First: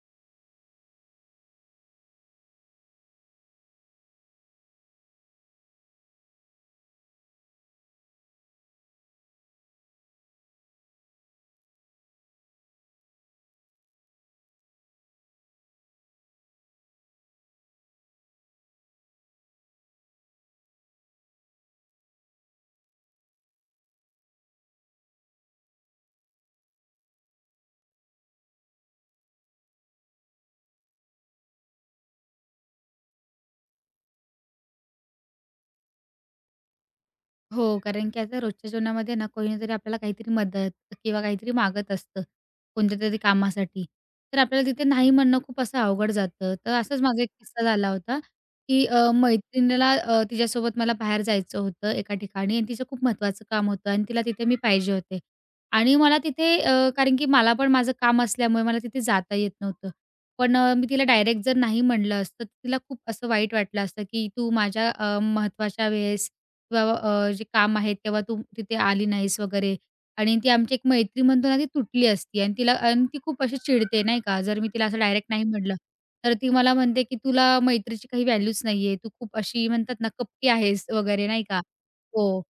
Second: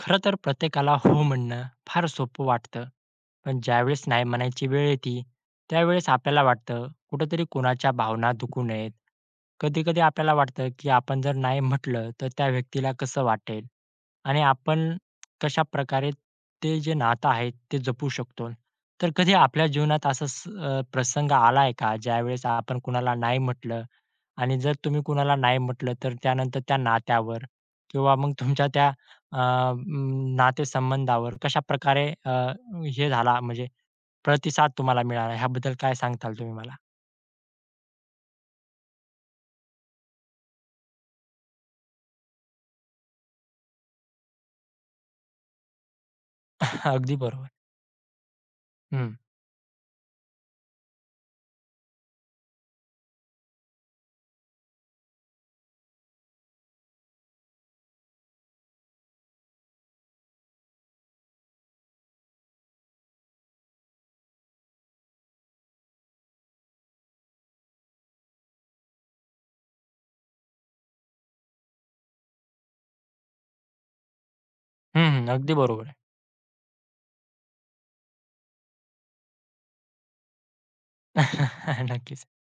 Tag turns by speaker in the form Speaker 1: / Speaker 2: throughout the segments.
Speaker 1: खरं तर प्रत्येकाला हो म्हणणं फार सोपं वाटतं. पण ज्यावेळेस नाही म्हणायची वेळ येते, त्यावेळेस आपल्याला वाटतं कुठेतरी कोणाच्या भावना दुखू नयेत. कधी-कधी आपल्याला वाटतं, की आपण जर नाही म्हटलं, तर त्या व्यक्तीला कसं वाटेल आणि आपण कशाप्रकारे ते जे नातं आहे, ते जपू शकतो. तर कधी आपल्या जीवनात असा प्रसंग आलाय का, ज्यावेळेस आपण कुणाला नाही म्हटलं आणि जर तुम्ही कुणाला नाही म्हटलं तर त्यानंतर त्या नात्यावर किंवा मग तुमच्या त्या नातेसंबंधावर कशा प्रकारे हे झाला म्हणजे प्रतिसाद तुम्हाला मिळाला ह्याबद्दल काय सांगताल तुम्ही मला?
Speaker 2: हो, कारण की आता रोजच्या जीवनामध्ये ना कोणी ना तरी आपल्याला काहीतरी मदत किंवा काहीतरी मागत असतं, कोणत्यातरी कामासाठी. तर आपल्याला तिथे नाही म्हणणं खूप असं अवघड जातं. तर असाच
Speaker 1: अगदी
Speaker 2: माझा एक
Speaker 1: बरोबर.
Speaker 2: किस्सा झाला होता, की
Speaker 1: हं.
Speaker 2: मैत्रिणीला तिच्यासोबत मला बाहेर जायचं होतं एका ठिकाणी आणि तिचं खूप महत्त्वाचं काम होतं आणि तिला तिथे मी पाहिजे होते. आणि मला तिथे कारण की मला पण माझं काम असल्यामुळे मला तिथे जाता येत नव्हतं. पण मी तिला डायरेक्ट जर नाही म्हणलं असतं, तर तिला खूप असं वाईट वाटलं असतं, की तू माझ्या वेळेस किंवा जे काम आहे तेव्हा तू तिथे आली नाहीस वगैरे आणि ती आमची एक मैत्री म्हणतो ना ती तुटली असती आणि तिला आणि ती खूप अशी चिडते नाही का, जर मी तिला असं
Speaker 1: हं,
Speaker 2: डायरेक्ट
Speaker 1: हं.
Speaker 2: नाही
Speaker 1: अगदी
Speaker 2: म्हटलं,
Speaker 1: बरोबर आहे.
Speaker 2: तर ती मला म्हणते, की "तुला मैत्रीची काही व्हॅल्यूच नाहीये. तू खूप अशी म्हणतात ना कपटी आहेस" वगैरे नाही का.
Speaker 1: नक्कीच.
Speaker 2: हो.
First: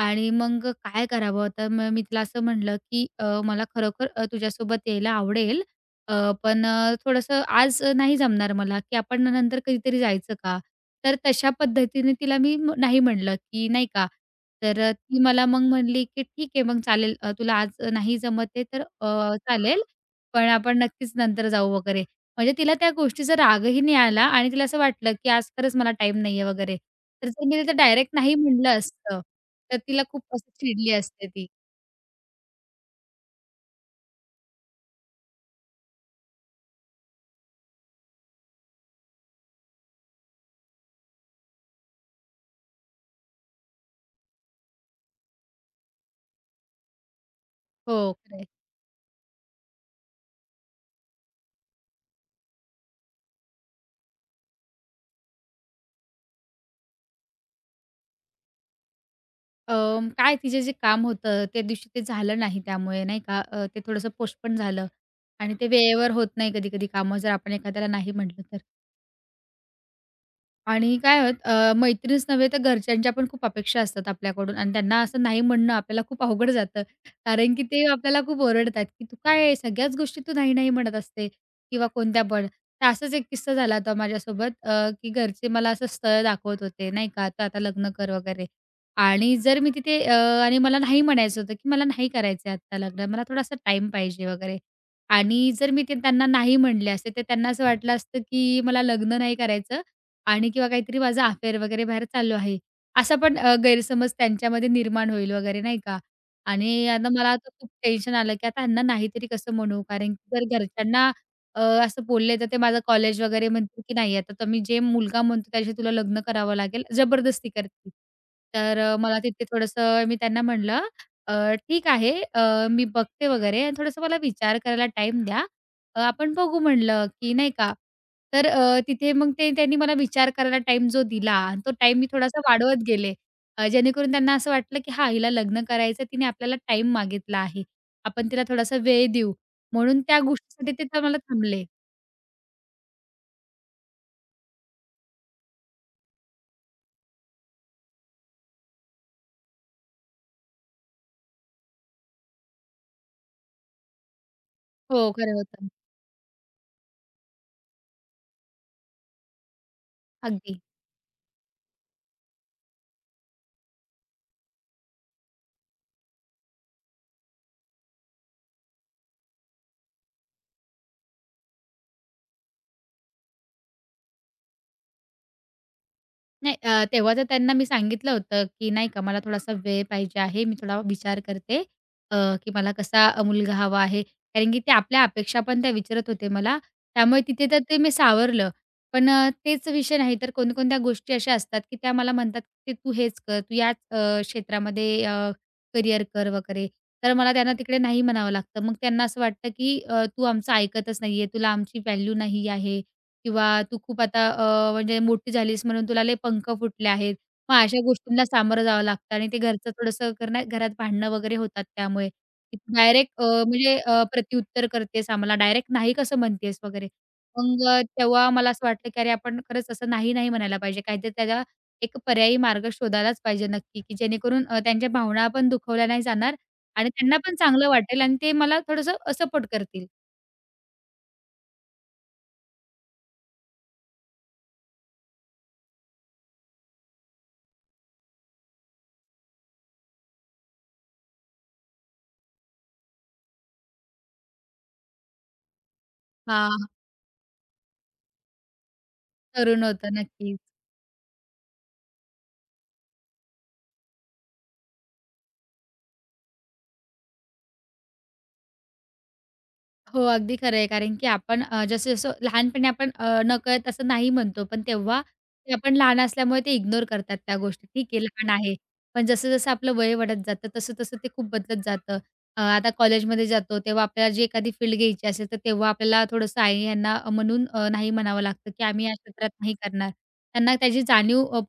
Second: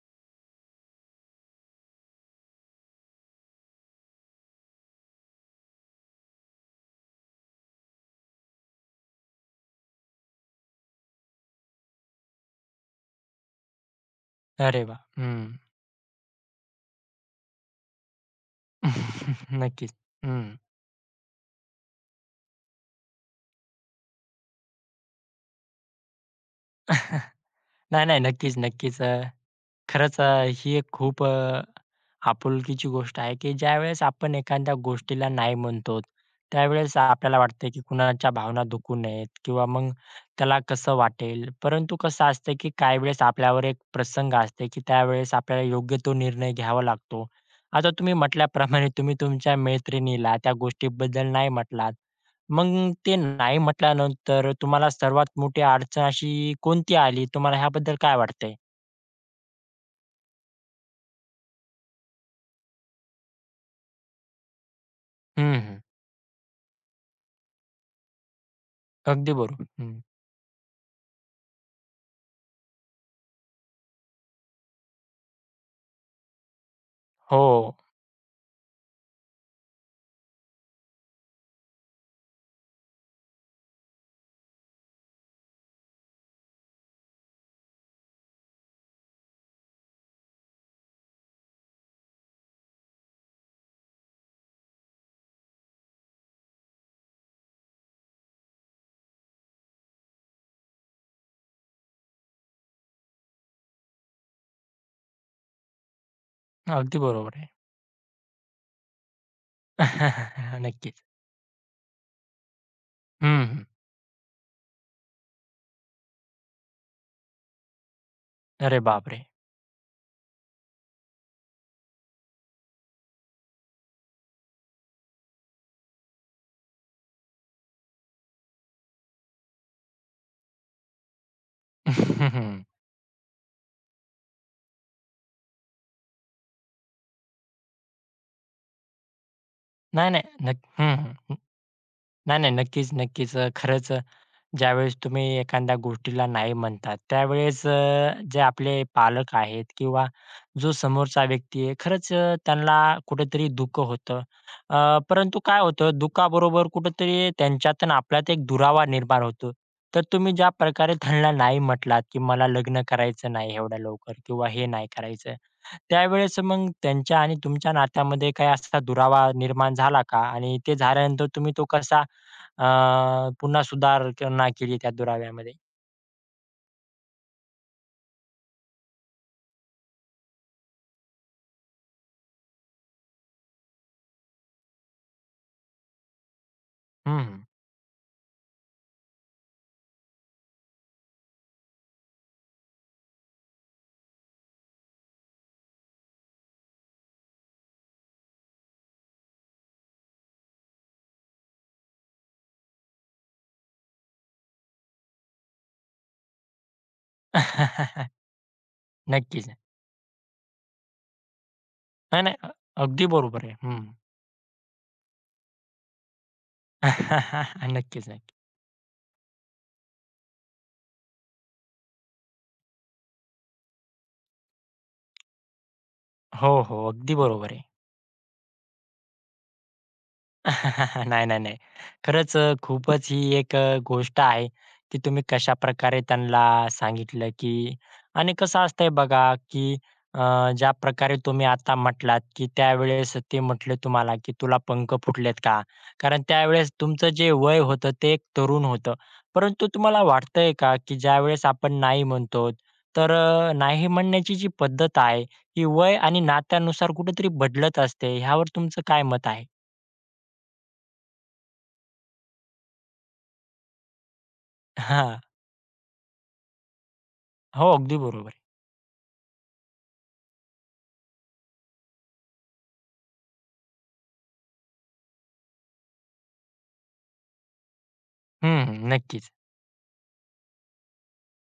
Speaker 2: आणि मग काय करावं? तर मग मी तिला असं म्हटलं, की मला खरोखर तुझ्यासोबत यायला आवडेल. अ, पण थोडंसं आज नाही जमणार मला, की आपण नंतर कधीतरी जायचं का?" तर तशा पद्धतीने तिला मी नाही म्हटलं, की नाही का. तर
Speaker 1: अरे वाह!
Speaker 2: ती
Speaker 1: हं.
Speaker 2: मला मग म्हणली, की "ठीक आहे मग चालेल तुला आज नाही जमत आहे तर चालेल,
Speaker 1: नक्कीच. हं.
Speaker 2: पण आपण नक्कीच नंतर जाऊ" वगैरे. म्हणजे तिला त्या गोष्टीचा रागही नाही आला आणि तिला असं वाटलं, की आज खरंच मला टाईम नाहीये वगैरे. तर जर मी तिला
Speaker 1: नाही,
Speaker 2: डायरेक्ट
Speaker 1: नाही.
Speaker 2: नाही
Speaker 1: नक्कीच,
Speaker 2: म्हटलं
Speaker 1: नक्कीच.
Speaker 2: असतं, तर तिला
Speaker 1: खरंच
Speaker 2: खूप असं
Speaker 1: ही एक
Speaker 2: चिडली
Speaker 1: खूप
Speaker 2: असते ती.
Speaker 1: आपुलकीची गोष्ट आहे, की ज्यावेळेस आपण एखाद्या गोष्टीला नाही म्हणतो, त्यावेळेस आपल्याला वाटतं, की कुणाच्या भावना दुखू नयेत किंवा मग त्याला कसं वाटेल. परंतु कसं असतं, की काही वेळेस आपल्यावर एक प्रसंग असते, की त्यावेळेस आपल्याला योग्य तो निर्णय घ्यावा लागतो. आता
Speaker 2: हो,
Speaker 1: तुम्ही
Speaker 2: खरं.
Speaker 1: म्हटल्याप्रमाणे तुम्ही तुमच्या मैत्रिणीला त्या गोष्टीबद्दल नाही म्हटलात. मग ते नाही म्हटल्यानंतर तुम्हाला सर्वात मोठी अडचण अशी कोणती आली? तुम्हाला ह्याबद्दल काय वाटतंय?
Speaker 2: काय तिचे जे काम होतं, त्या दिवशी ते झालं नाही त्यामुळे नाही का, ते थोडंसं पोस्टपोन झालं आणि ते
Speaker 1: हं,
Speaker 2: वेळेवर होत नाही कधी-कधी कामं जर आपण एखाद्याला नाही म्हटलं तर.
Speaker 1: अगदी बरोबर. हं.
Speaker 2: आणि काय होत मैत्रीणच नव्हे तर घरच्यांच्या पण खूप अपेक्षा असतात आपल्याकडून आणि त्यांना असं नाही म्हणणं आपल्याला खूप अवघड जातं. कारण की
Speaker 1: हो.
Speaker 2: ते आपल्याला खूप ओरडतात, की "तू काय सगळ्याच गोष्टी तू नाही-नाही म्हणत असते" किंवा कोणत्या पण. तर असाच एक किस्सा झाला होता माझ्यासोबत की घरचे मला असं स्थळ दाखवत होते नाही का, "तू आता लग्न कर" वगैरे. आणि जर मी तिथे आणि मला नाही म्हणायचं होतं, की "मला नाही करायचं आहे लग्न. मला थोडासा टाईम पाहिजे" वगैरे. आणि जर मी ते त्यांना नाही म्हणले असते, तर त्यांना असं वाटलं असतं, की मला लग्न नाही करायचं आणि किंवा काहीतरी माझा अफेअर वगैरे बाहेर चालू आहे. असा पण गैरसमज त्यांच्यामध्ये निर्माण होईल वगैरे नाही का? आणि
Speaker 1: अगदी
Speaker 2: आता मला
Speaker 1: बरोबर आहे.
Speaker 2: आता खूप टेन्शन आलं, की आता ह्यांना नाहीतरी कसं म्हणू? कारण की जर
Speaker 1: नक्कीच.
Speaker 2: घरच्यांना असं बोलले, तर ते माझं कॉलेज
Speaker 1: हं,
Speaker 2: वगैरे
Speaker 1: हं.
Speaker 2: म्हणतील, की "नाही, आता तुम्ही जे मुलगा म्हणतो त्याच्याशी तुला लग्न करावं लागेल." जबरदस्ती करतील.
Speaker 1: अरे
Speaker 2: तर मला
Speaker 1: बापरे!
Speaker 2: तिथे थोडंसं मी त्यांना म्हणलं, "अ, ठीक आहे, मी बघते वगैरे आणि थोडंसं मला विचार करायला टाईम द्या. आपण बघू" म्हणलं, की नाही का? तर तिथे मग ते त्यांनी मला विचार करायला टाईम जो दिला आणि तो टाईम मी थोडासा वाढवत गेले. जेणेकरून त्यांना असं वाटलं, की "हां, हिला लग्न करायचं तिने आपल्याला टाईम मागितला आहे. आपण तिला थोडासा वेळ देऊ." म्हणून
Speaker 1: नाही,
Speaker 2: त्या
Speaker 1: नाही. नक्क
Speaker 2: गोष्टीसाठी ते
Speaker 1: हं,
Speaker 2: तर मला
Speaker 1: हं.
Speaker 2: थांबले.
Speaker 1: नाही, नाही. नक्कीच, नक्कीच. खरंच ज्यावेळेस तुम्ही एखाद्या गोष्टीला नाही म्हणतात, त्यावेळेस जे आपले पालक आहेत किंवा जो समोरचा व्यक्ती आहे, खरंच त्यांना कुठेतरी दुःख होतं.
Speaker 2: हो, खरं
Speaker 1: परंतु काय
Speaker 2: होतं.
Speaker 1: होतं, दुःखाबरोबर कुठेतरी त्यांच्यात आणि आपल्यात एक दुरावा निर्माण होतो. तर तुम्ही ज्या
Speaker 2: अगदी.
Speaker 1: प्रकारे त्यांना नाही म्हटलात, की मला लग्न करायचं नाही एवढ्या लवकर किंवा हे नाही करायचं. त्यावेळेस मग त्यांच्या आणि तुमच्या नात्यामध्ये काही असा दुरावा निर्माण झाला का? आणि ते झाल्यानंतर तुम्ही तो कसा पुन्हा सुधारणा केली त्या दुराव्यामध्ये.
Speaker 2: नाही. तेव्हा तर त्यांना मी सांगितलं होतं, की नाही का मला थोडासा वेळ पाहिजे आहे. मी थोडा विचार करते, अ, की मला कसा मुलगा हवा आहे. कारण की ते आपल्या अपेक्षा पण त्या विचारत होते मला. त्यामुळे
Speaker 1: हं.
Speaker 2: तिथे तर ते मी सावरलं. पण तेच विषय नाही तर कोणकोणत्या गोष्टी अशा असतात, की त्या मला म्हणतात, की "तू हेच कर, तू याच क्षेत्रामध्ये कर वगैरे." तर मला त्यांना तिकडे नाही म्हणावं लागतं. मग त्यांना असं वाटतं, की "तू आमचं ऐकतच नाहीये. तुला आमची व्हॅल्यू नाही आहे. किंवा तू खूप आता म्हणजे मोठी झालीस म्हणून तुला लय पंख फुटले आहेत. मग अशा गोष्टींना सामोरं जावं लागतं आणि ते
Speaker 1: नक्कीच.
Speaker 2: घरचं थोडंसं करणं घरात भांडणं वगैरे होतात त्यामुळे.
Speaker 1: नाही, नाही. अगदी
Speaker 2: डायरेक्ट
Speaker 1: बरोबर आहे.
Speaker 2: म्हणजे
Speaker 1: हं.
Speaker 2: प्रत्युत्तर करतेस आम्हाला, डायरेक्ट नाही कसं म्हणतेस वगैरे. मग
Speaker 1: नक्कीच,
Speaker 2: तेव्हा
Speaker 1: नक्की.
Speaker 2: मला असं वाटलं, की अरे आपण खरंच असं नाही, नाही म्हणायला पाहिजे. काहीतरी त्याला एक पर्यायी मार्ग शोधायलाच पाहिजे नक्की, की जेणेकरून त्यांच्या भावना पण दुखवल्या नाही जाणार
Speaker 1: हो, हो.
Speaker 2: आणि
Speaker 1: अगदी
Speaker 2: त्यांना पण
Speaker 1: बरोबर आहे.
Speaker 2: चांगलं वाटेल आणि ते मला थोडंसं सपोर्ट करतील.
Speaker 1: नाही, नाही, नाही. खरंच खूपच ही एक गोष्ट आहे, की तुम्ही कशाप्रकारे त्यांना सांगितलं, की आणि कसं असतंय बघा, की ज्याप्रकारे तुम्ही आता म्हटलात, की त्यावेळेस ते म्हटले तुम्हाला, की "तुला पंख फुटलेत का?" कारण
Speaker 2: हां.
Speaker 1: त्यावेळेस तुमचं जे वय होतं ते एक तरुण होतं.
Speaker 2: तरुण
Speaker 1: परंतु
Speaker 2: होतं.
Speaker 1: तुम्हाला
Speaker 2: नक्कीच.
Speaker 1: वाटतंय का, की ज्यावेळेस आपण नाही म्हणतो, तर नाही म्हणण्याची जी पद्धत आहे, ही वय आणि नात्यानुसार कुठेतरी बदलत असते. ह्यावर तुमचं काय मत आहे?
Speaker 2: हो, अगदी खरं आहे. कारण की आपण जसं-जसं लहानपणी आपण नकळत असं नाही म्हणतो, पण तेव्हा ते आपण लहान असल्यामुळे ते इग्नोर करतात त्या गोष्टी.
Speaker 1: हो,
Speaker 2: ठीक
Speaker 1: अगदी
Speaker 2: आहे,
Speaker 1: बरोबर
Speaker 2: लहान
Speaker 1: आहे.
Speaker 2: आहे. पण जसं-जसं आपलं वय वाढत जातं, तसं-तसं ते खूप बदलत जातं. आता कॉलेजमध्ये जातो, तेव्हा आपल्याला जी एखादी फील्ड घ्यायची असेल, तर तेव्हा आपल्याला थोडंसं आई यांना म्हणून नाही म्हणावं लागतं,
Speaker 1: हं,
Speaker 2: की
Speaker 1: हं.
Speaker 2: आम्ही या
Speaker 1: नक्कीच.
Speaker 2: क्षेत्रात नाही करणार. त्यांना त्याची जाणीव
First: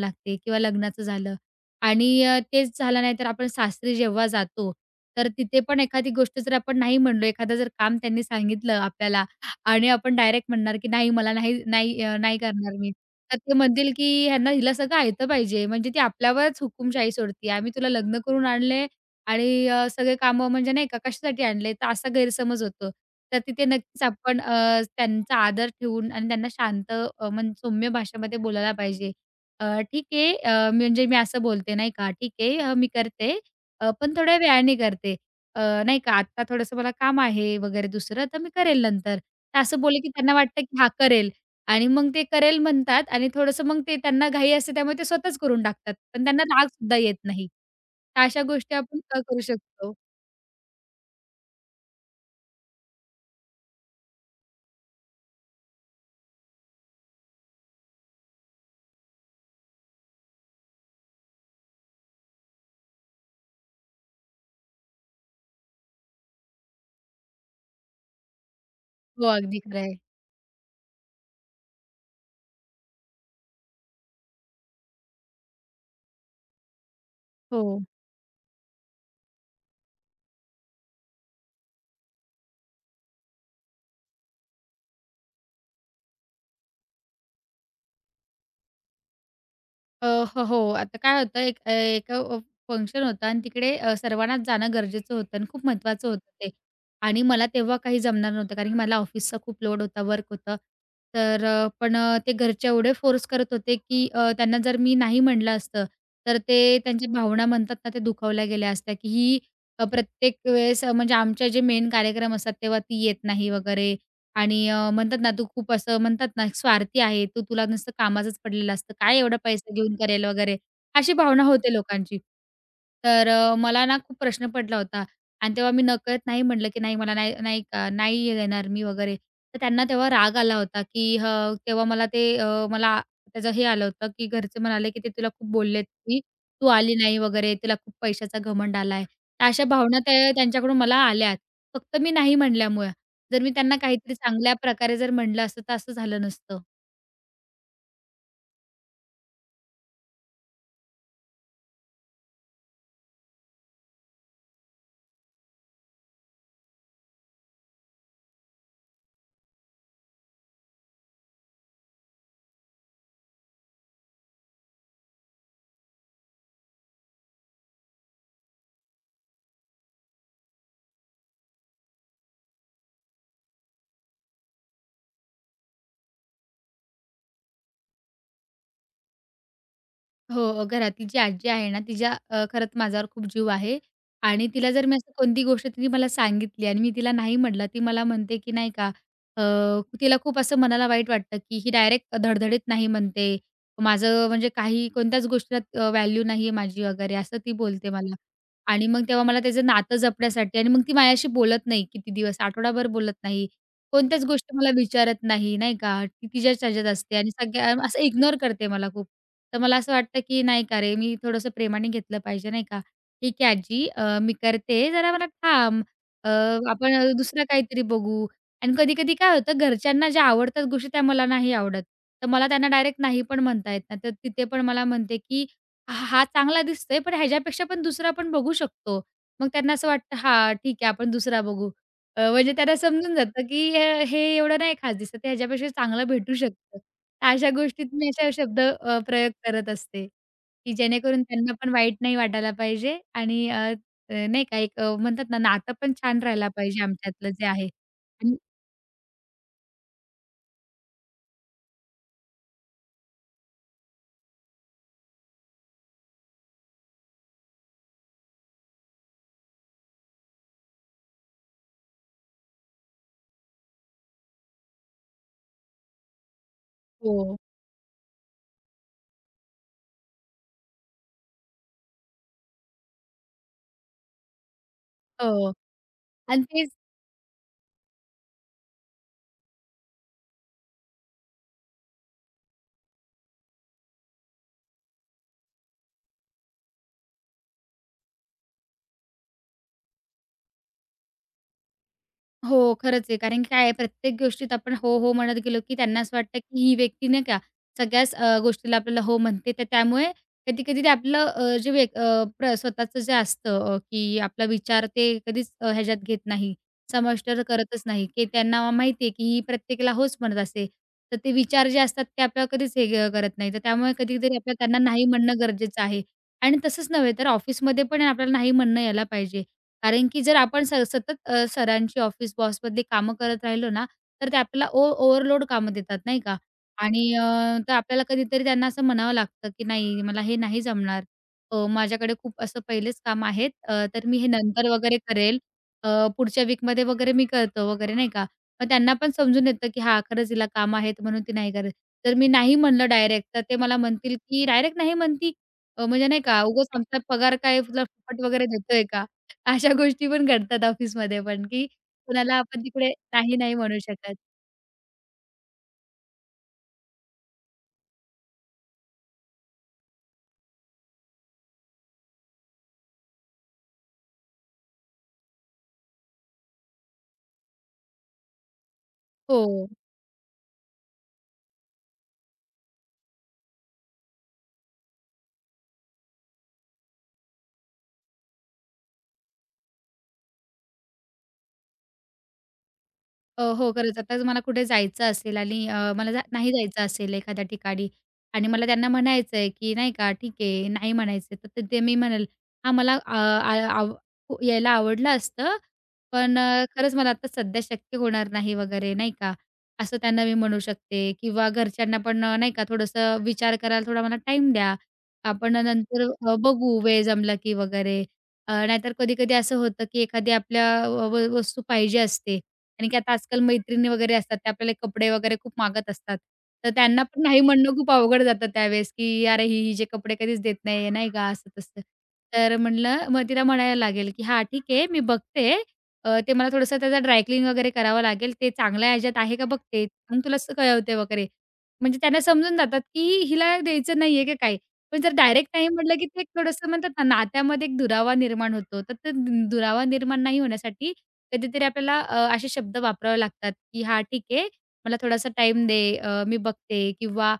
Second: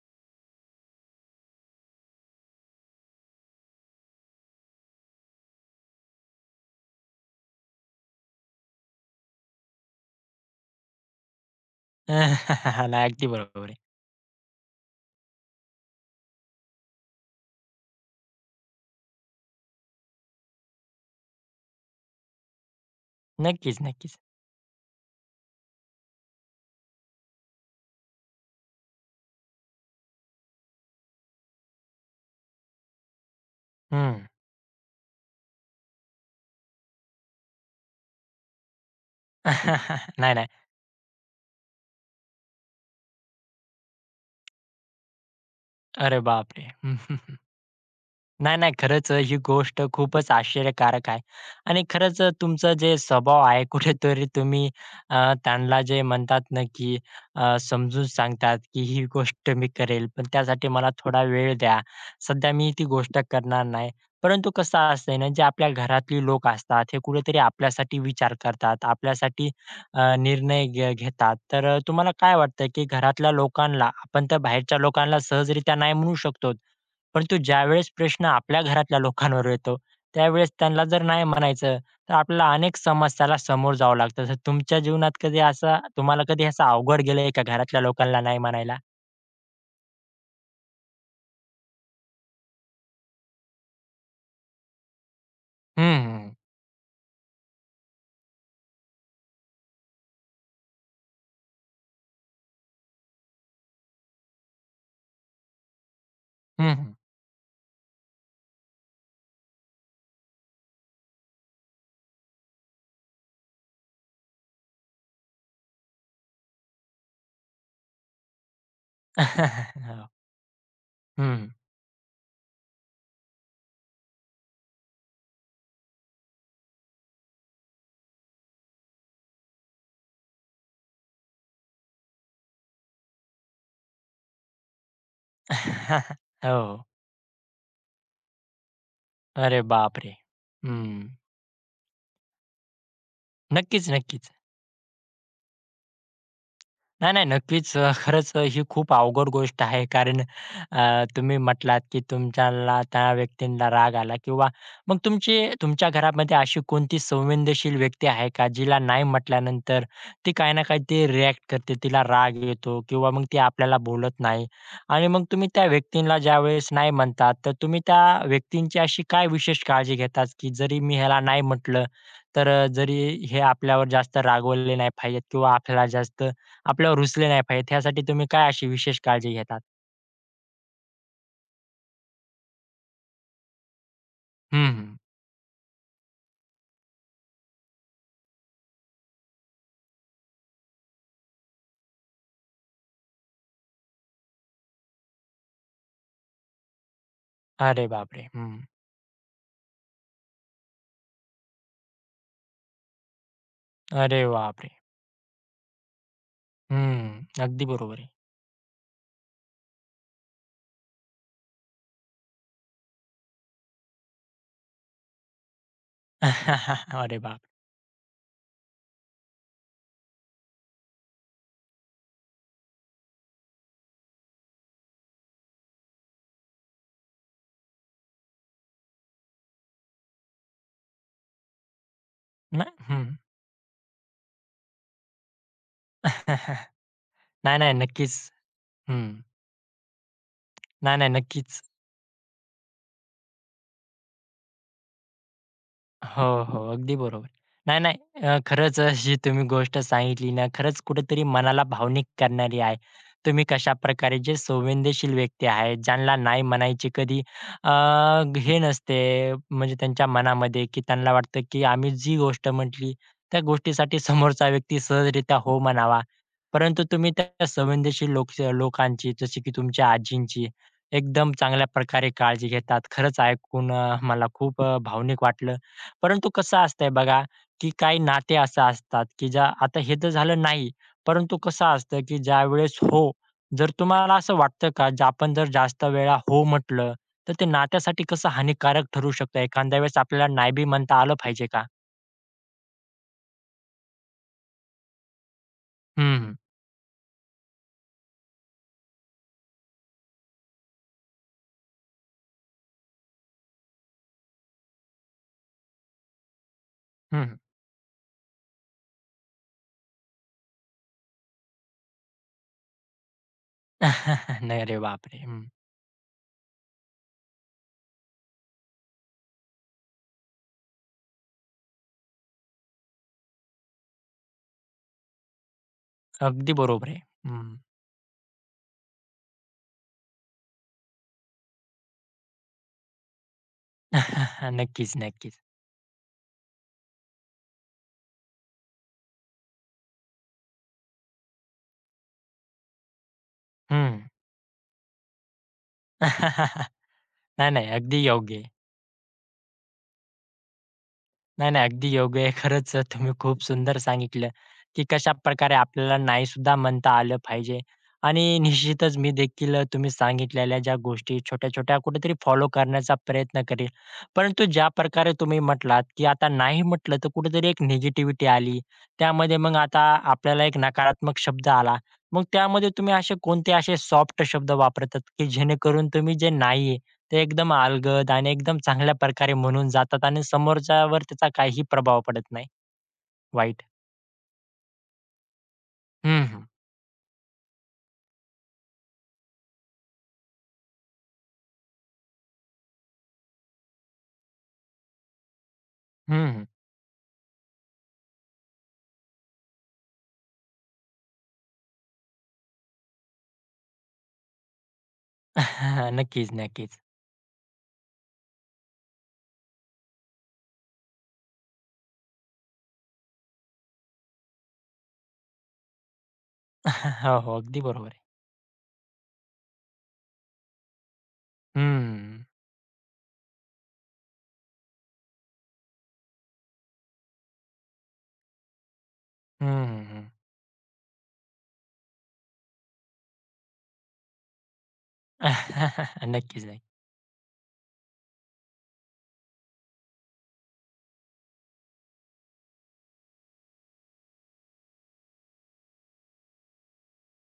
Speaker 2: लागते किंवा लग्नाचं झालं. आणि तेच झालं नाही तर आपण सासरी जेव्हा जातो, तर तिथे पण एखादी गोष्ट जर आपण नाही म्हणलो, एखादं जर काम त्यांनी सांगितलं आपल्याला आणि आपण डायरेक्ट म्हणणार, की "नाही मला नाही नाही अ, नाही करणार मी."
Speaker 1: नाही, अगदी
Speaker 2: तर ते
Speaker 1: बरोबर आहे.
Speaker 2: म्हणतील, की "ह्यांना हिला सगळं आयतं पाहिजे." म्हणजे ती आपल्यावरच हुकूमशाही सोडते. "आम्ही तुला लग्न करून आणले आणि सगळे कामं म्हणजे नाही का कशासाठी आणले?" तर असा गैरसमज होतो. तर तिथे
Speaker 1: नक्कीच,
Speaker 2: नक्कीच
Speaker 1: नक्कीच.
Speaker 2: आपण त्यांचा आदर ठेवून आणि त्यांना शांत मन सौम्य भाषेमध्ये बोलायला पाहिजे. ठीक आहे म्हणजे मी असं बोलते नाही का, "ठीक आहे मी करते पण
Speaker 1: हं.
Speaker 2: थोड्या वेळाने करते. अ, नाही का आत्ता थोडंसं मला काम आहे वगैरे दुसरं, तर मी करेल नंतर." तर असं बोलले की
Speaker 1: नाही,
Speaker 2: त्यांना
Speaker 1: नाही.
Speaker 2: वाटतं की "हां, करेल." आणि मग ते करेल म्हणतात आणि थोडंसं मग ते त्यांना घाई असते त्यामुळे ते स्वतःच करून टाकतात.
Speaker 1: अरे
Speaker 2: पण त्यांना
Speaker 1: बापरे!
Speaker 2: रागसुद्धा येत नाही. तर अशा
Speaker 1: नाही, नाही.
Speaker 2: गोष्टी आपण
Speaker 1: खरंच ही
Speaker 2: करू
Speaker 1: गोष्ट
Speaker 2: शकतो.
Speaker 1: खूपच आश्चर्यकारक आहे आणि खरंच तुमचा जे स्वभाव आहे कुठेतरी तुम्ही त्यांना जे म्हणतात ना, की समजून सांगतात, की ही गोष्ट मी करेल, पण त्यासाठी मला थोडा वेळ द्या. सध्या मी ती गोष्ट करणार नाही. परंतु कसं असतंय ना, जे आपल्या घरातली लोक असतात, हे कुठेतरी आपल्यासाठी विचार करतात,
Speaker 2: हो,
Speaker 1: आपल्यासाठी
Speaker 2: अगदी खरं आहे.
Speaker 1: निर्णय घेतात. तर तुम्हाला काय वाटतं, की घरातल्या लोकांना आपण त्या बाहेरच्या लोकांना सहजरित्या नाही म्हणू शकतो. परंतु
Speaker 2: हो.
Speaker 1: ज्यावेळेस प्रश्न आपल्या घरातल्या लोकांवर येतो, त्यावेळेस त्यांना जर नाही म्हणायचं, तर आपल्याला अनेक समस्याला समोर जावं लागतं. तर तुमच्या जीवनात कधी असा तुम्हाला कधी असं अवघड गेलंय का घरातल्या लोकांना नाही म्हणायला?
Speaker 2: अ, हो, हो. आता काय होतं एक एक फंक्शन होतं आणि तिकडे सर्वांनाच जाणं गरजेचं होतं आणि खूप
Speaker 1: हं,
Speaker 2: महत्त्वाचं होतं
Speaker 1: हं.
Speaker 2: ते. आणि मला तेव्हा काही जमणार नव्हतं कारण की मला ऑफिसचा खूप लोड होता, वर्क होतं. तर पण ते घरचे एवढे फोर्स करत होते, की त्यांना जर मी नाही म्हटलं असतं, तर ते त्यांच्या भावना म्हणतात ना, त्या दुखावल्या गेल्या असत्या, की ही प्रत्येक वेळेस म्हणजे आमचे जे मेन कार्यक्रम असतात, तेव्हा ती येत नाही वगैरे आणि म्हणतात ना, तू खूप असं म्हणतात ना, स्वार्थी आहे तू, तुला नुसतं कामाचंच पडलेलं असतं. काय एवढा पैसा घेऊन
Speaker 1: हो.
Speaker 2: करेल वगैरे, अशी भावना
Speaker 1: हं.
Speaker 2: होते लोकांची. तर मला ना खूप प्रश्न पडला होता आणि तेव्हा मी नकळत नाही म्हटलं, की नाही मला नाही नाही का नाही येणार मी वगैरे. तर त्यांना तेव्हा राग आला होता, की ह तेव्हा मला ते मला त्याचं हे आलं होतं, की घरचे म्हणाले, की "ते तुला खूप बोललेत, की तू
Speaker 1: हो.
Speaker 2: आली नाही वगैरे, तुला खूप पैशाचा घमंड आलाय."
Speaker 1: अरे
Speaker 2: अशा भावना
Speaker 1: बापरे!
Speaker 2: त्या त्यांच्याकडून मला
Speaker 1: हं.
Speaker 2: आल्यात. फक्त मी नाही म्हणल्यामुळे. जर मी त्यांना
Speaker 1: नक्कीच,
Speaker 2: काहीतरी
Speaker 1: नक्कीच.
Speaker 2: चांगल्या प्रकारे जर म्हणलं असतं, तर असं झालं नसतं.
Speaker 1: नाही, नाही. नक्कीच. खरंच ही खूप अवघड गोष्ट आहे. कारण तुम्ही म्हटलात, की तुमच्याला त्या व्यक्तींना राग आला किंवा मग तुमची तुमच्या घरामध्ये अशी कोणती संवेदनशील व्यक्ती आहे का, जिला नाही म्हटल्यानंतर ती काही ना काही ती रिएक्ट करते, तिला राग येतो किंवा मग ती आपल्याला बोलत नाही आणि मग तुम्ही त्या व्यक्तीला ज्यावेळेस नाही म्हणतात, तर तुम्ही त्या व्यक्तींची अशी काय विशेष काळजी घेतात, की जरी मी ह्याला नाही म्हटलं, तर जरी हे आपल्यावर जास्त रागवले नाही पाहिजेत किंवा आपल्याला जास्त आपल्यावर रुसले नाही पाहिजेत, ह्यासाठी तुम्ही काय अशी विशेष काळजी घेतात?
Speaker 2: हो, घरातली जी आजी आहे ना, तिचा खरंच माझ्यावर खूप जीव आहे आणि
Speaker 1: हं,
Speaker 2: तिला जर
Speaker 1: हं.
Speaker 2: मी असं कोणती गोष्ट तिने मला सांगितली आणि मी तिला नाही म्हटलं, ती मला म्हणते, की नाही का अ, तिला खूप असं मनाला वाईट वाटतं, की ही डायरेक्ट धडधडीत नाही म्हणते. माझं म्हणजे काही कोणत्याच गोष्टीला व्हॅल्यू नाही आहे माझी वगैरे असं ती
Speaker 1: अरे
Speaker 2: बोलते मला.
Speaker 1: बापरे! हं.
Speaker 2: आणि मग तेव्हा मला त्याचं नातं जपण्यासाठी आणि मग ती माझ्याशी बोलत नाही किती दिवस, आठवडाभर बोलत नाही.
Speaker 1: अरे
Speaker 2: कोणत्याच गोष्टी
Speaker 1: बापरे!
Speaker 2: मला विचारत नाही, नाही का. ती तिच्याच ह्याच्यात असते
Speaker 1: हं.
Speaker 2: आणि
Speaker 1: अगदी
Speaker 2: सगळ्या
Speaker 1: बरोबर
Speaker 2: असं
Speaker 1: आहे.
Speaker 2: इग्नोर करते मला खूप. तर मला असं वाटतं, की नाही का रे, मी थोडंसं प्रेमाने घेतलं पाहिजे, नाही का? "ठीक आहे आजी, मी करते, जरा मला थांब. अ, आपण
Speaker 1: अरे बाप!
Speaker 2: दुसरं काहीतरी बघू." आणि कधी-कधी काय होतं, घरच्यांना ज्या आवडतात गोष्टी त्या मला नाही आवडत. तर मला त्यांना डायरेक्ट नाही पण म्हणता येत नाही. तर तिथे पण मला म्हणते, की "हा हा चांगला दिसतोय, पण ह्याच्यापेक्षा पण दुसरा आपण बघू शकतो." मग त्यांना असं वाटतं, "हां, ठीक आहे, आपण दुसरा बघू." म्हणजे त्यांना
Speaker 1: नाही हं.
Speaker 2: समजून जातं, की हे एवढं नाही खास दिसत, ह्याच्यापेक्षा चांगलं भेटू शकतं.
Speaker 1: नाही,
Speaker 2: अशा
Speaker 1: नाही.
Speaker 2: गोष्टीत मी
Speaker 1: नक्कीच.
Speaker 2: अशा शब्द
Speaker 1: हं.
Speaker 2: प्रयोग करत असते, की
Speaker 1: नाही, नाही.
Speaker 2: जेणेकरून त्यांना
Speaker 1: नक्कीच.
Speaker 2: पण वाईट नाही वाटायला पाहिजे आणि अ, अ, नाही का एक म्हणतात ना, नातं पण छान
Speaker 1: हो,
Speaker 2: राहायला
Speaker 1: हो.
Speaker 2: पाहिजे
Speaker 1: अगदी बरोबर.
Speaker 2: आमच्यातलं जे आहे
Speaker 1: नाही, नाही.
Speaker 2: आणि
Speaker 1: खरंच अशी तुम्ही गोष्ट सांगितली ना, खरंच कुठेतरी मनाला भावनिक करणारी आहे. तुम्ही कशा कशाप्रकारे जे संवेदनशील व्यक्ती आहेत, ज्यांना नाही म्हणायची कधी अ, हे नसते, म्हणजे त्यांच्या मनामध्ये, की त्यांना वाटतं, की आम्ही जी गोष्ट म्हटली, त्या गोष्टीसाठी समोरचा व्यक्ती सहजरित्या हो म्हणावा. परंतु तुम्ही
Speaker 2: हो,
Speaker 1: त्या संवेदनशील लोक लोकांची, जसे की तुमच्या आजींची, एकदम चांगल्या प्रकारे काळजी घेतात. खरंच ऐकून मला खूप भावनिक
Speaker 2: हो.
Speaker 1: वाटलं. परंतु
Speaker 2: आणि
Speaker 1: कसं
Speaker 2: तेच.
Speaker 1: असतंय बघा, की काही नाते असं असतात, की ज्या आता हे तर झालं नाही, परंतु कसं असतं, की ज्यावेळेस हो, जर तुम्हाला असं वाटतं का, जे आपण जर जास्त वेळा हो म्हटलं, तर ते नात्यासाठी कसं हानिकारक ठरू शकतं? एखाद्या वेळेस आपल्याला नाही बी म्हणता आलं पाहिजे का?
Speaker 2: हो, खरंच आहे. कारण की काय आहे प्रत्येक गोष्टीत आपण हो, हो म्हणत गेलो, की त्यांना असं
Speaker 1: हं,
Speaker 2: वाटतं, की ही व्यक्ती नाही का सगळ्याच गोष्टीला आपल्याला हो म्हणते. तर त्यामुळे कधी-कधी ते आपलं जे व्यक अ, प्र स्वतःचं जे असतं की आपला विचार ते कधीच ह्याच्यात घेत नाही, समाविष्ट
Speaker 1: हं.
Speaker 2: करतच नाही, की त्यांना माहिती आहे, की ही प्रत्येकाला होच म्हणत असते. तर ते विचार जे असतात ते आपल्याला कधीच हे करत नाही. तर त्यामुळे कधीतरी आपल्याला
Speaker 1: नाही अरे
Speaker 2: त्यांना नाही
Speaker 1: बापरे!
Speaker 2: म्हणणं
Speaker 1: हं.
Speaker 2: गरजेचं आहे. आणि तसंच नव्हे तर ऑफिसमध्ये पण आपल्याला नाही म्हणणं यायला पाहिजे. कारण की जर आपण सतत सरांची ऑफिस बॉसमधली कामं करत राहिलो ना, तर ते आपल्याला ओव्हरलोड कामं देतात नाही का?
Speaker 1: अगदी बरोबर आहे.
Speaker 2: आणि
Speaker 1: हं.
Speaker 2: तर आपल्याला कधीतरी त्यांना असं म्हणावं लागतं, की "नाही, मला हे नाही जमणार. माझ्याकडे खूप असं पहिलेच काम आहेत. तर मी हे नंतर
Speaker 1: नक्कीच,
Speaker 2: वगैरे करेल.
Speaker 1: नक्कीच.
Speaker 2: अ, पुढच्या वीकमध्ये वगैरे मी करतो" वगैरे नाही का? मग त्यांना पण समजून येतं, की हां, खरंच हिला काम आहेत म्हणून ती नाही करत. जर मी नाही म्हणलं डायरेक्ट, तर ते मला
Speaker 1: हं.
Speaker 2: म्हणतील, की "डायरेक्ट नाही म्हणती, म्हणजे नाही का, उगाच आमचा पगार
Speaker 1: नाही,
Speaker 2: काय
Speaker 1: नाही.
Speaker 2: तुला
Speaker 1: अगदी
Speaker 2: फुकट
Speaker 1: योग्य
Speaker 2: वगैरे
Speaker 1: आहे.
Speaker 2: देतोय का?" अशा गोष्टी पण घडतात ऑफिसमध्ये पण,
Speaker 1: नाही, नाही.
Speaker 2: की
Speaker 1: अगदी योग्य आहे.
Speaker 2: कुणाला आपण
Speaker 1: खरंच
Speaker 2: तिकडे
Speaker 1: तुम्ही
Speaker 2: नाही,
Speaker 1: खूप
Speaker 2: नाही
Speaker 1: सुंदर
Speaker 2: म्हणू शकत.
Speaker 1: सांगितलं, की कशाप्रकारे आपल्याला नाही सुद्धा म्हणता आलं पाहिजे. आणि निश्चितच मी देखील तुम्ही सांगितलेल्या ज्या गोष्टी छोट्या-छोट्या कुठेतरी फॉलो करण्याचा प्रयत्न करेल. परंतु ज्याप्रकारे तुम्ही म्हटलात, की आता नाही म्हटलं तर कुठेतरी एक निगेटिव्हिटी आली. त्यामध्ये मग
Speaker 2: हो.
Speaker 1: आता आपल्याला एक नकारात्मक शब्द आला. मग त्यामध्ये तुम्ही असे कोणते असे सॉफ्ट शब्द वापरतात, की जेणेकरून तुम्ही जे नाही ते एकदम अलगद आणि एकदम चांगल्या प्रकारे म्हणून जातात आणि समोरच्यावर त्याचा काहीही प्रभाव पडत नाही वाईट.
Speaker 2: हो, खरंच. आता जर मला कुठे जायचं असेल आणि मला
Speaker 1: हं, हं.
Speaker 2: नाही जायचं असेल एखाद्या ठिकाणी आणि मला त्यांना म्हणायचं आहे, की नाही का ठीक आहे, नाही म्हणायचं तर ते ते मी म्हणेल, "हां, मला अ, आ आव खू- यायला आवडलं असतं,
Speaker 1: हं,
Speaker 2: पण
Speaker 1: हं.
Speaker 2: खरंच मला आता सध्या शक्य होणार नाही वगैरे," नाही का? असं त्यांना मी म्हणू शकते किंवा घरच्यांना पण नाही का थोडंसं विचार करायला थोडा मला टाईम द्या. आपण नंतर
Speaker 1: नक्कीच, नक्कीच.
Speaker 2: बघू वेळ जमला की वगैरे. नाहीतर कधी-कधी असं होतं, की एखादी आपल्या व व वस्तू पाहिजे असते आणि की आता आजकाल मैत्रिणी वगैरे असतात, त्या आपल्याला कपडे वगैरे खूप मागत असतात. तर त्यांना
Speaker 1: हो,
Speaker 2: पण
Speaker 1: हो.
Speaker 2: नाही
Speaker 1: अगदी
Speaker 2: म्हणणं
Speaker 1: बरोबर
Speaker 2: खूप
Speaker 1: आहे.
Speaker 2: अवघड जातं त्यावेळेस, की "अरे, हिचे कपडे कधीच देत नाही आहे," नाही का, असं-तसं.
Speaker 1: हं.
Speaker 2: तर म्हटलं मग तिला म्हणायला लागेल, की "हां, ठीक आहे, मी बघते. ते मला थोडंसं त्याचा ड्राय वगैरे करावं लागेल. ते चांगल्या ह्याच्यात आहे का
Speaker 1: हं,
Speaker 2: बघते.
Speaker 1: हं,
Speaker 2: मग तुला कळवते वगैरे." म्हणजे त्यांना समजून जातात, की हिला द्यायचं नाही आहे का काय? पण जर डायरेक्ट नाही म्हटलं, की ते
Speaker 1: नक्कीच, नक्कीच.
Speaker 2: थोडंसं म्हणतात ना, नात्यामध्ये एक दुरावा निर्माण होतो. तर तो दुरावा निर्माण नाही होण्यासाठी कधीतरी आपल्याला असे शब्द वापरावे लागतात, की "हां, ठीक आहे, मला थोडासा टाइम दे, मी बघते" किंवा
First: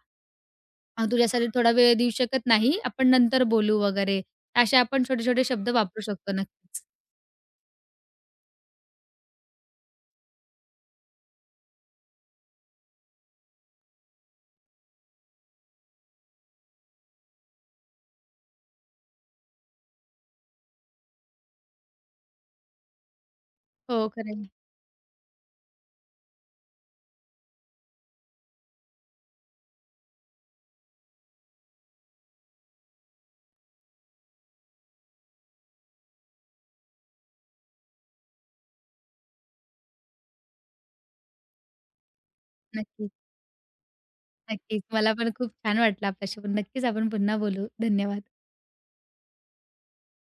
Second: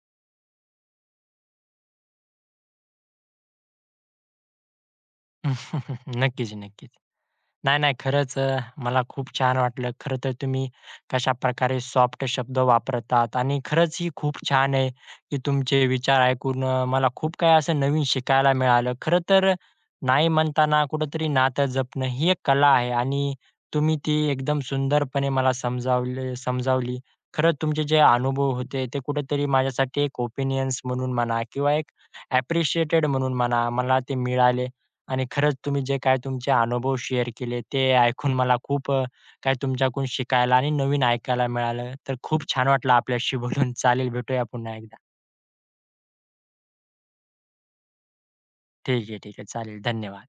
Speaker 2: तुझ्यासाठी थोडा वेळ देऊ शकत नाही, आपण नंतर बोलू" वगैरे. असे आपण छोटे-छोटे शब्द वापरू शकतो.
Speaker 1: नक्कीच,
Speaker 2: नक्कीच.
Speaker 1: नक्कीच. नाही, नाही. खरंच मला खूप छान वाटलं. खरं तर तुम्ही कशा प्रकारे सॉफ्ट शब्द वापरतात आणि खरंच ही खूप छान आहे, की तुमचे विचार ऐकून मला खूप काही असं नवीन शिकायला मिळालं. खरं तर नाही म्हणताना कुठेतरी नातं जपणं ही एक कला आहे आणि तुम्ही
Speaker 2: हो,
Speaker 1: ती
Speaker 2: खरं आहे.
Speaker 1: एकदम सुंदरपणे मला समजावली. खरंच तुमचे जे अनुभव होते, ते कुठेतरी माझ्यासाठी एक ओपिनियन्स म्हणून म्हणा किंवा एक ॲप्रिशिएटेड म्हणून म्हणा, मला ते मिळाले. आणि खरंच तुम्ही जे काय तुमचे अनुभव शेअर केले ते ऐकून मला खूप काही तुमच्याकडून शिकायला आणि नवीन ऐकायला मिळालं. तर खूप छान वाटलं
Speaker 2: नक्कीच,
Speaker 1: आपल्याशी बोलून. चालेल भेटूया पुन्हा
Speaker 2: नक्कीच.
Speaker 1: एकदा.
Speaker 2: मला पण खूप छान वाटलं आपल्याशी बोलून. नक्कीच आपण पुन्हा बोलू. धन्यवाद.
Speaker 1: ठीक आहे, ठीक आहे. चालेल. धन्यवाद.